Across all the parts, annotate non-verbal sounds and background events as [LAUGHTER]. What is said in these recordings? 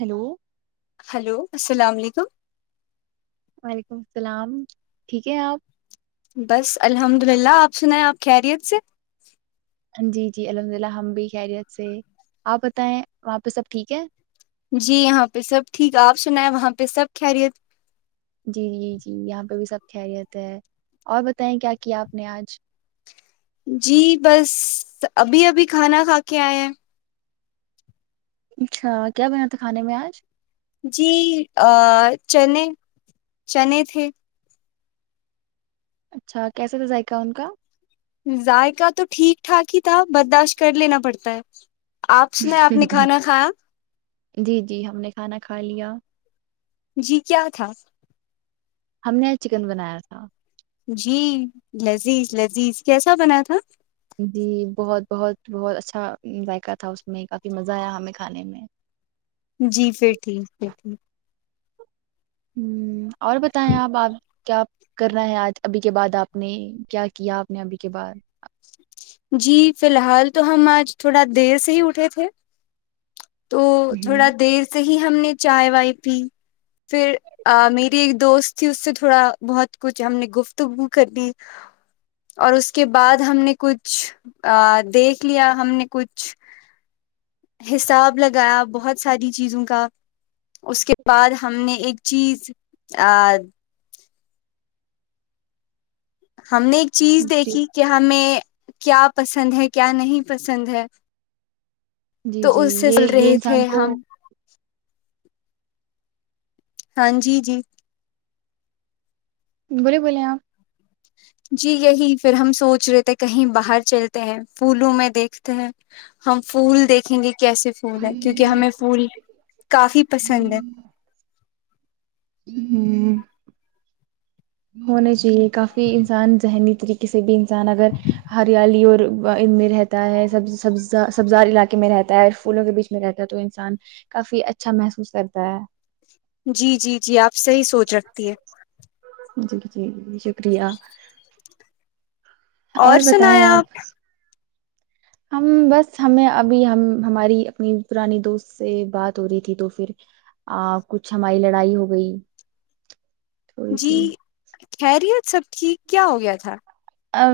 hello hello السلام علیکم وعلیکم السلام ٹھیک ہے آپ بس الحمد للہ آپ سنیں آپ خیریت سے جی جی الحمد للہ ہم بھی خیریت سے آپ بتائیں وہاں پہ سب ٹھیک ہے جی یہاں پہ سب ٹھیک آپ سنا ہے وہاں پہ سب خیریت جی جی جی یہاں پہ بھی سب خریت ہے اور بتائیں کیا کیا آپ نے آج جی بس ابھی ابھی کھانا کھا کے آئے ہیں اچھا کیا بنا تھا کھانے میں آج جی چنے چنے تھے اچھا کیسے کا ذائقہ ان کا ذائقہ تو ٹھیک ٹھاک ہی تھا برداشت کر لینا پڑتا ہے آپس نے آپ نے کھانا کھایا جی جی ہم نے کھانا کھا لیا جی کیا تھا ہم نے چکن بنایا تھا جی لذیذ لذیذ کیسا بنا تھا جی بہت بہت بہت اچھا ذائقہ تھا اس میں کافی مزہ آیا ہمیں کھانے میں جی پھر ٹھیک پھر ٹھیک ہوں اور بتائیں آپ آپ کیا کرنا ہے آج ابھی کے بعد آپ نے کیا کیا آپ نے ابھی کے بعد جی فی الحال تو ہم آج تھوڑا دیر سے ہی اٹھے تھے تو ہوں تھوڑا دیر سے ہم نے چائے وائے پی پھر میری ایک دوست تھی اس سے تھوڑا بہت کچھ ہم نے گفتگو کر لی اور اس کے بعد ہم نے کچھ دیکھ لیا ہم نے کچھ حساب لگایا بہت ساری چیزوں کا اس کے بعد ہم نے ایک چیز ا ہم نے ایک چیز جی دیکھی کہ ہمیں کیا پسند ہے کیا نہیں پسند ہے جی تو جی اس سے چل یہ یہ رہے انسان تھے کو ہم ہاں جی جی بولے بولے آپ جی یہی پھر ہم سوچ رہے تھے کہیں باہر چلتے ہیں پھولوں میں دیکھتے ہیں ہم پھول دیکھیں گے کیسے پھول ہے کیونکہ ہمیں پھول کافی پسند ہے ہوں ہونا چاہیے کافی انسان ذہنی طریقے سے بھی نگر ہریالی اور ان میں رہتا ہے سب سب سبزار علاقے میں رہتا ہے اور پھولوں کے بیچ میں رہتا ہے تو انسان کافی اچھا محسوس کرتا ہے جی جی جی آپ صحیح سوچ رکھتی ہے جی جی جی شکریہ اور سنایا آپ ہم بس ہمیں ابھی ہم ہماری اپنی پرانی دوست سے بات ہو رہی تھی تو پھر کچھ ہماری لڑائی ہو گئی تھوڑی جی سی خیریت سب ٹھیک کیا ہو گیا تھا ا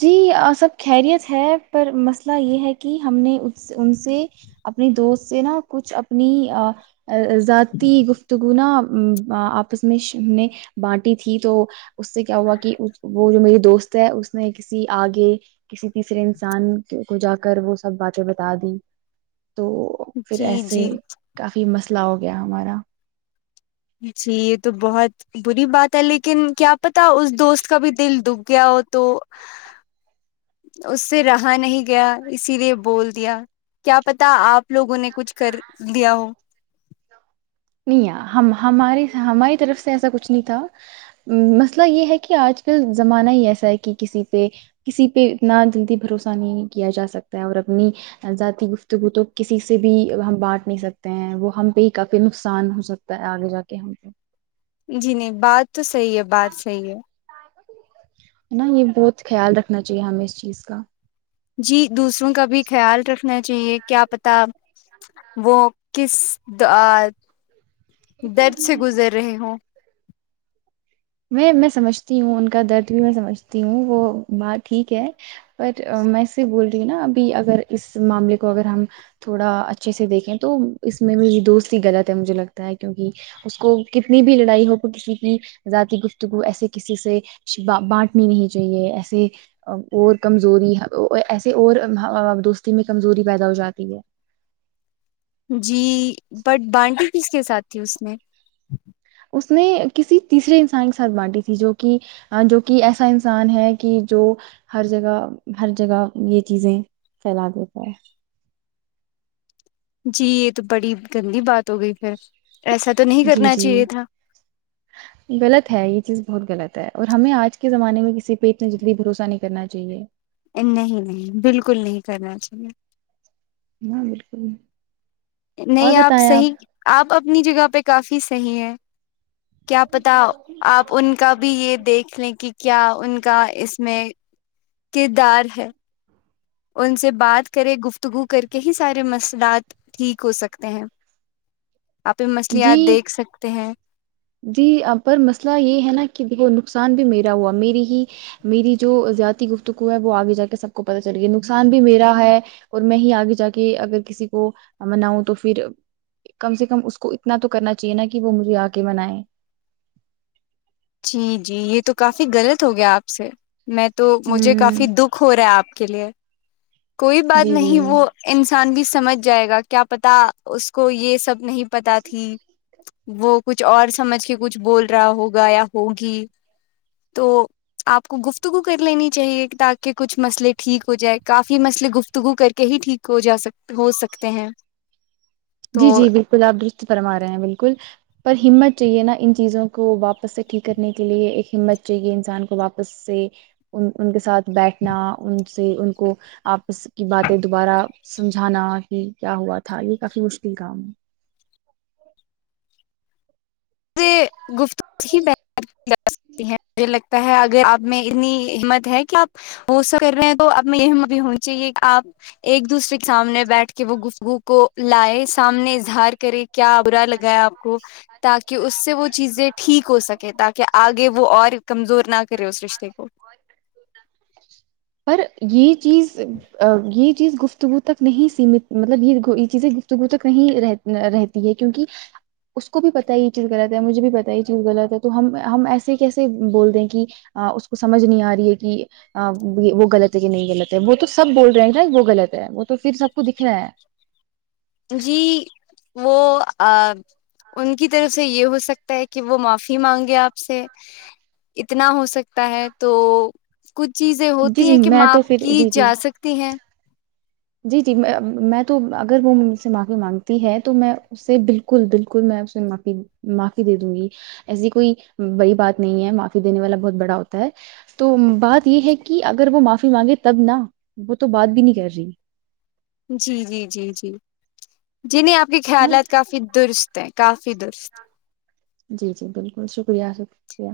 جی سب خیریت ہے پر مسئلہ یہ ہے کہ ہم نے ان سے اپنی دوست سے نا کچھ اپنی ذاتی گفتگنا آپس میں نے بانٹی تھی تو اس سے کیا ہوا کہ وہ جو میری دوست سے اس نے کسی آگے کسی تیسرے انسان کو جا کر وہ سب باتیں بتا دی تو پھر جی ایسے جی کافی مسئلہ ہو گیا ہمارا جی یہ تو بہت بری بات ہے لیکن کیا پتا اس دوست کا بھی دل دب گیا ہو تو اس سے رہا نہیں گیا اسی لیے بول دیا کیا پتا آپ لوگوں نے کچھ کر دیا ہو نہیں ہم ہمارے ہماری طرف سے ایسا کچھ نہیں تھا مسئلہ یہ ہے کہ آج کل زمانہ ہی ایسا ہے کہ کسی پہ کسی پہ اتنا جلدی بھروسہ نہیں کیا جا سکتا ہے اور اپنی ذاتی گفتگو تو کسی سے بھی ہم بانٹ نہیں سکتے ہیں وہ ہم پہ ہی کافی ن آسان ہو سکتا ہے آگے جا کے ہم کو جی نہیں بات تو صحیح ہے بات صحیح ہے ن نا یہ بہت خیال رکھنا چاہیے ہمیں اس چیز کا جی دوسروں کا بھی خیال رکھ نا چاہیے کیا پتا وہ کس درد سے گزر رہے ہوں میں میں سمجھتی ہوں ان کا درد بھی میں سمجھتی ہوں وہ بات ٹھیک ہے پر میں سے بول رہی ہوں نا ابھی اگر اس معاملے کو اگر ہم تھوڑا اچھے سے دیکھیں تو اس میں میری دوست ہی غلط ہے مجھے لگتا ہے کیوںکہ اس کو کتنی بھی لڑائی ہو تو کسی کی ذاتی گفتگو ایسے کسی سے بانٹنی نہیں چاہیے ایسے اور کمزوری ایسے اور دوستی میں کمزوری پیدا ہو جاتی ہے جی بٹ بانڈ کس کے ساتھ تھی اس میں اس نے کسی تیسرے انسان کے ساتھ بانٹی تھی جو کہ جو کہ ایسا انسان ہے کہ جو ہر جگہ ہر جگہ یہ چیزیں پھیلا دیتا ہے جی یہ تو بڑی گندی بات ہو گئی پھر ایسا تو نہیں جی کرنا جی چاہیے تھا غلط ہے یہ چیز بہت غلط اور ہمیں آج کے زمانے میں کسی پہ اتنا جلدی بھروسہ نہیں کرنا چاہیے نہیں نہیں بالکل نہیں کرنا چاہیے ہاں بالکل اور نہیں آپ بتائیں صحیح آپ اپنی جگہ پہ کافی صحیح ہے کیا پتا آپ ان کا بھی یہ دیکھ لیں کہ کیا ان کا اس میں کردار ہے ان سے بات کرے گفتگو کر کے ہی سارے مسئلات ٹھیک ہو سکتے ہیں آپ بھی مچھلیات جی دیکھ سکتے ہیں جی پر مسئلہ یہ ہے نا کہ دیکھو نقصان بھی میرا ہوا میری ہی میری جو زیادتی گفتگو ہے وہ آگے جا کے سب کو پت چل گیا نقصان بھی میرا ہے اور میں ہی آگے جا کے اگر کسی کو مناؤں تو پھر کم سے کم اس کو اتنا تو کرنا چاہیے نا کہ وہ مجھے آ کہ منائے جی جی یہ تو کافی غلط ہو گیا آپ سے میں تو مجھے ہوں کافی دکھ ہو رہا آپ کے لیے کوئی بات جی نہیں وہ جی ان نقسان بھی سمجھ جائے گا کیا پتا اس کو یہ سب نہیں پت تھی وہ کچھ اور سمجھ کے کچھ بول رہا ہوگا یا ہوگی تو آپ کو گفتگو کر لینی چاہیے تاکہ کچھ مسئلے ٹھیک ہو جائے کافی مسئلے گفتگو کر کے ہی ٹھیک ہو جا سک ہو سکتے ہیں تو جی جی بالکل آپ فرما رہے ہیں بالکل پر ہمت چاہیے نا ان چیزوں کو واپس سے ٹھیک کرنے کے لیے ایک ہمت چاہیے انسان کو واپس سے ان کے ساتھ بیٹھنا ان سے ان کو آپس کی باتیں دوبارہ سمجھانا کہ کیا ہوا تھا یہ کافی مشکل [UNINTELLIGIBLE] گفت ہیجھ [UNINTELLIGIBLE] [INAUDIBLE] اگر آپ میں اتنی ہمت ہے کہ آپ وہ سا کر رہ ہیں تو اب میں یہب ہوں گی چاہے کہ آپ ایک دوسرے کے سامنے بیٹھ کے وہ گفگو کو لائے سامنے اظہار کرے کیا ابرا لگایا کو ت [UNINTELLIGIBLE] اس سے وہ چیزیں ٹھیک ہو سکے تاکہ آگے وہ اور کمزور نہ کرے اس رشتے کو [UNINTELLIGIBLE] چیز ا گی [UNINTELLIGIBLE] چیز گفتگو تک نہیں سیمت مطلب یہ یہ چیزیں گفتگو تک نہیں رہ رہتی ہے کیونکہ اس کو بھی پت ہے یہ چیز غلط ہے مجھے بھی پتا یہ چیز غط ہے تو ہم ہم ایسے کیسے بول رہ ہیں کہ اس کو سمجھ نہیں آ رہی ہے کہ وہ غلط ہے کہ نہیں غلط ہے وہ تو سب بول رہے ہیں وہ غلط ہے وہ تو پھر سب کو دکھناا ہے جی وہ ان کی طرف سے یہ ہو سکتا ہے کہ وہ معافی مانگے آپ سے اتنا ہو سکتا ہے تو کچھ چیزیں جی ہوتی جی ہیں کہ میں تو معاںپ پھر کی جی جی جا سکتی ہیں جی جی میں تو اگر وہ م سے معافی مانگتی ہے تو میں اس سے بالکل بالکل میں اسے معفی معافی دے دوں گی ایسی کوئی بڑی بات نہیں ہے معافی دینے والا بہت بڑا ہوتا ہے تو بات یہ ہے کہ اگر وہ معافی مانگے تب نہ وہ تو بات بھی نہیں کر رہی جی جی جی جی جنیں آپ کے خیالات نا کافی درست کافی درست جی جی بالکل شکریہ شکریہ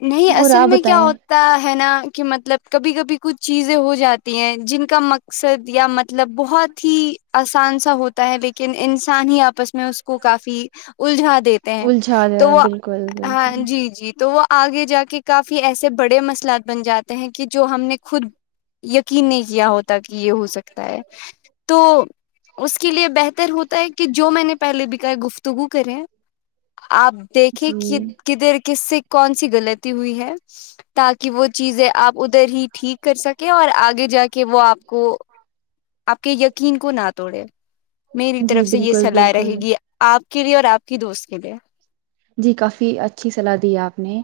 نہیں اور اصل آپ میں کیا بتائیں ہوتا ہے نا کہ مطلب کبھی کبھی کچھ چیزیں ہو جاتی ہیں جن کا مقصد یا مطلب بہت ہی آسان سا ہوتا ہے لیکن انسان ہی آپس میں میں اس کو کافی الجھا دیتے ہیں الجھا تو رہے وہ بالکل ہاں بالکل جی جی تو وہ آگے جا کے کہ کافی ایسے بڑے مسئلات بن جاتے ہیں کہ جو ہم نے خود یقین نہیں کیا ہوتا کہ یہ ہو سکتا ہے تو اس کے لیے بہتر ہوتا ہے کہ جو میں نے پہلے ب کہ ہے گفتگو کرے آپ دیکھیں جی کدھر کس سے کون سی غلط ہوئی ہے تاکہ وہ چیزیں آپ ادھر ہی ٹھیک کر سکیں اور آگے جا کے وہ آپ کو آپ کے یقین کو نہ توڑے میری جی طرف سے یہ بالکل صلاح رہے بالکل گی آپ کے لیے اور آپ کی دوست کے لیے جی کافی اچھی صلاح دی ہے آپ نے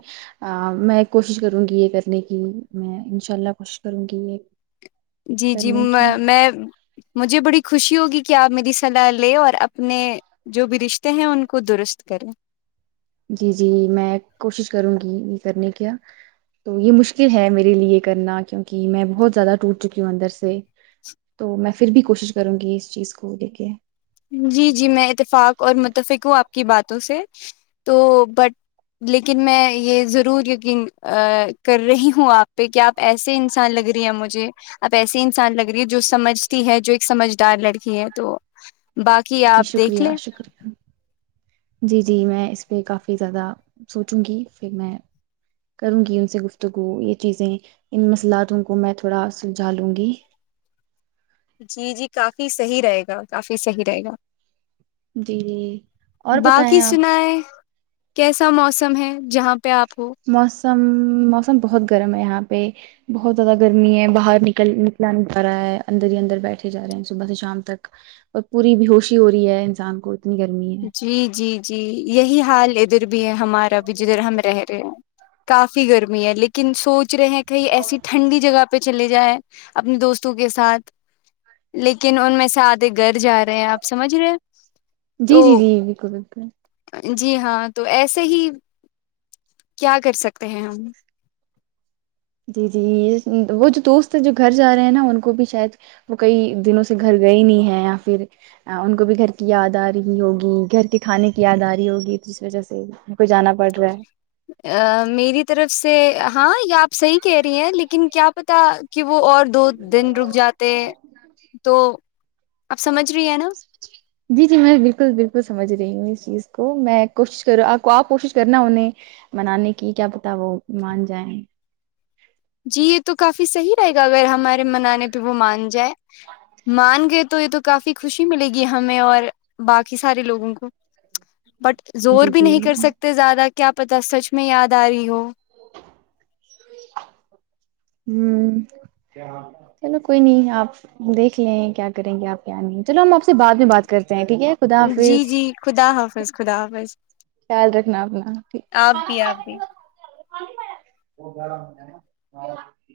میں کوشش کروں گی یہ کرنے کی میں انشاء اللہ کوشش کروں گی یہ جی جی کرنے کی میں مجھے بڑی خوشی ہوگی کیا آپ میری صلاح لیں اور اپنے جو بھی رشتے ہیں ان کو درست کریں جی جی میں کوشش کروں گی یہ کرنے کیا تو یہ مشکل ہے میرے لیے یہ کرنا کیوںکہ میں بہت زیادہ ٹوٹ چکی ہوں اندر سے تو میں پھر بھی کوشش کروں گی اس چیز کو لے کے جی جی میں اتفاق اور متفق ہوں آپ کی باتوں سے تو بٹ لیکن میں یہ ضرور یقین کر رہی ہوں آپ پہ کہ آپ ایسے انسان لگ رہی ہے مجھے اب ایسسی انسان لگ رہی ہے جو سمجھتی ہے جو ایک سمجھدار لڑکی یہ تو باقی جی آپ دیکھ شکریہ لیں شکریہ جی جی میں اس پہ کافی زیادہ سوچوں گی پھر میں کروں گی ان سے گفتگو یہ چیزیں ان مسئلاتوں کو میں تھوڑا سلجھا لوں گی جی جی کافی صحیح رہے گا کافی صحیح رہے گا جی جی اور بتائیں باقی آپ سنائے کیسا موسم ہے جہاں پہ آپ ہو مس س موسم بہت گرم ہے یہاں پہ بہت زیادہ گرمی ہے باہر نکل نکلا نہیں پا رہا ہے اندر ہی اندر بیٹھے جا رہے ہیں صبح سے شام تک اور پوری ب ہووشی ہو رہی ہے انسان کو اتنی گرمی ہے جی جی جی یہی حال لدر بھی ہے ہمارا بھی جدھر ہم رہ رہے ہیں کافی گرمی ہے لیکن سوچ رہے ہیں کہیں ایسی ٹھنڈی جگہ پ پہ چلے جائیں اپنے دوستوں کے ساتھ لیکن ان میں سے آتےے گھر جا رہے ہیں آپ سمجھ رہے جی جی تو جی بالکل بالکل جی ہاں تو ایسے ہی کیا کر سکتے ہیں ہم جی جی وہ جو دوست ہے جو گھر جا رہے ہیں نا ان کو بھی شاید وہ کئی دنوں سے گھر گئے نہیں ہیں یا پھر ان کو بھی گھر کی یاد آ رہ ہی ہوگی گھر کے کھانے کی یاد آ رہ ہوگی جس وجہ سے ان کو جانا پڑ رہا ہے ا میری طرف سے ہاں یا آپ صحیح کہہ رہی ہیں لیکن کیا پتا کہ وہ اور دو دن رک جاتے تو اپ سمجھ رہی ہیں نا جی جی میں بالکل بالکل سمجھ رہی ہوں اس چیز کو میں کوشش کر ہوں آپ کو آپ کوشش کرنا انہیں منانے کی کیا پتا وہ مان جائیں جی تو کافی صحیح رہے گا اگر ہمارے منانے پہ وہ مان جائے مان گئے تو یہ تو کافی خوشی ملے گی ہمیں اور باقی سارے لوگوں کو بٹ زور جی بھی جی نہیں کر ہوں سکتے زیادہ کیا پتا سچ میں یاد آ رہی ہو ہ چلو کوئی نہیں آپ دیکھ لیں کیا کریں گے آپ کیا نہیں چلو ہم آپ سے بعد میں بات کرتے ہیں ٹھیک ہے خدا جی حافظ جی خدا حافظ خدا حافظ خیال رکھنا اپنا ٹھیک آپ بھی آپ بھی ہے وہ گہلہ ہو ہے نا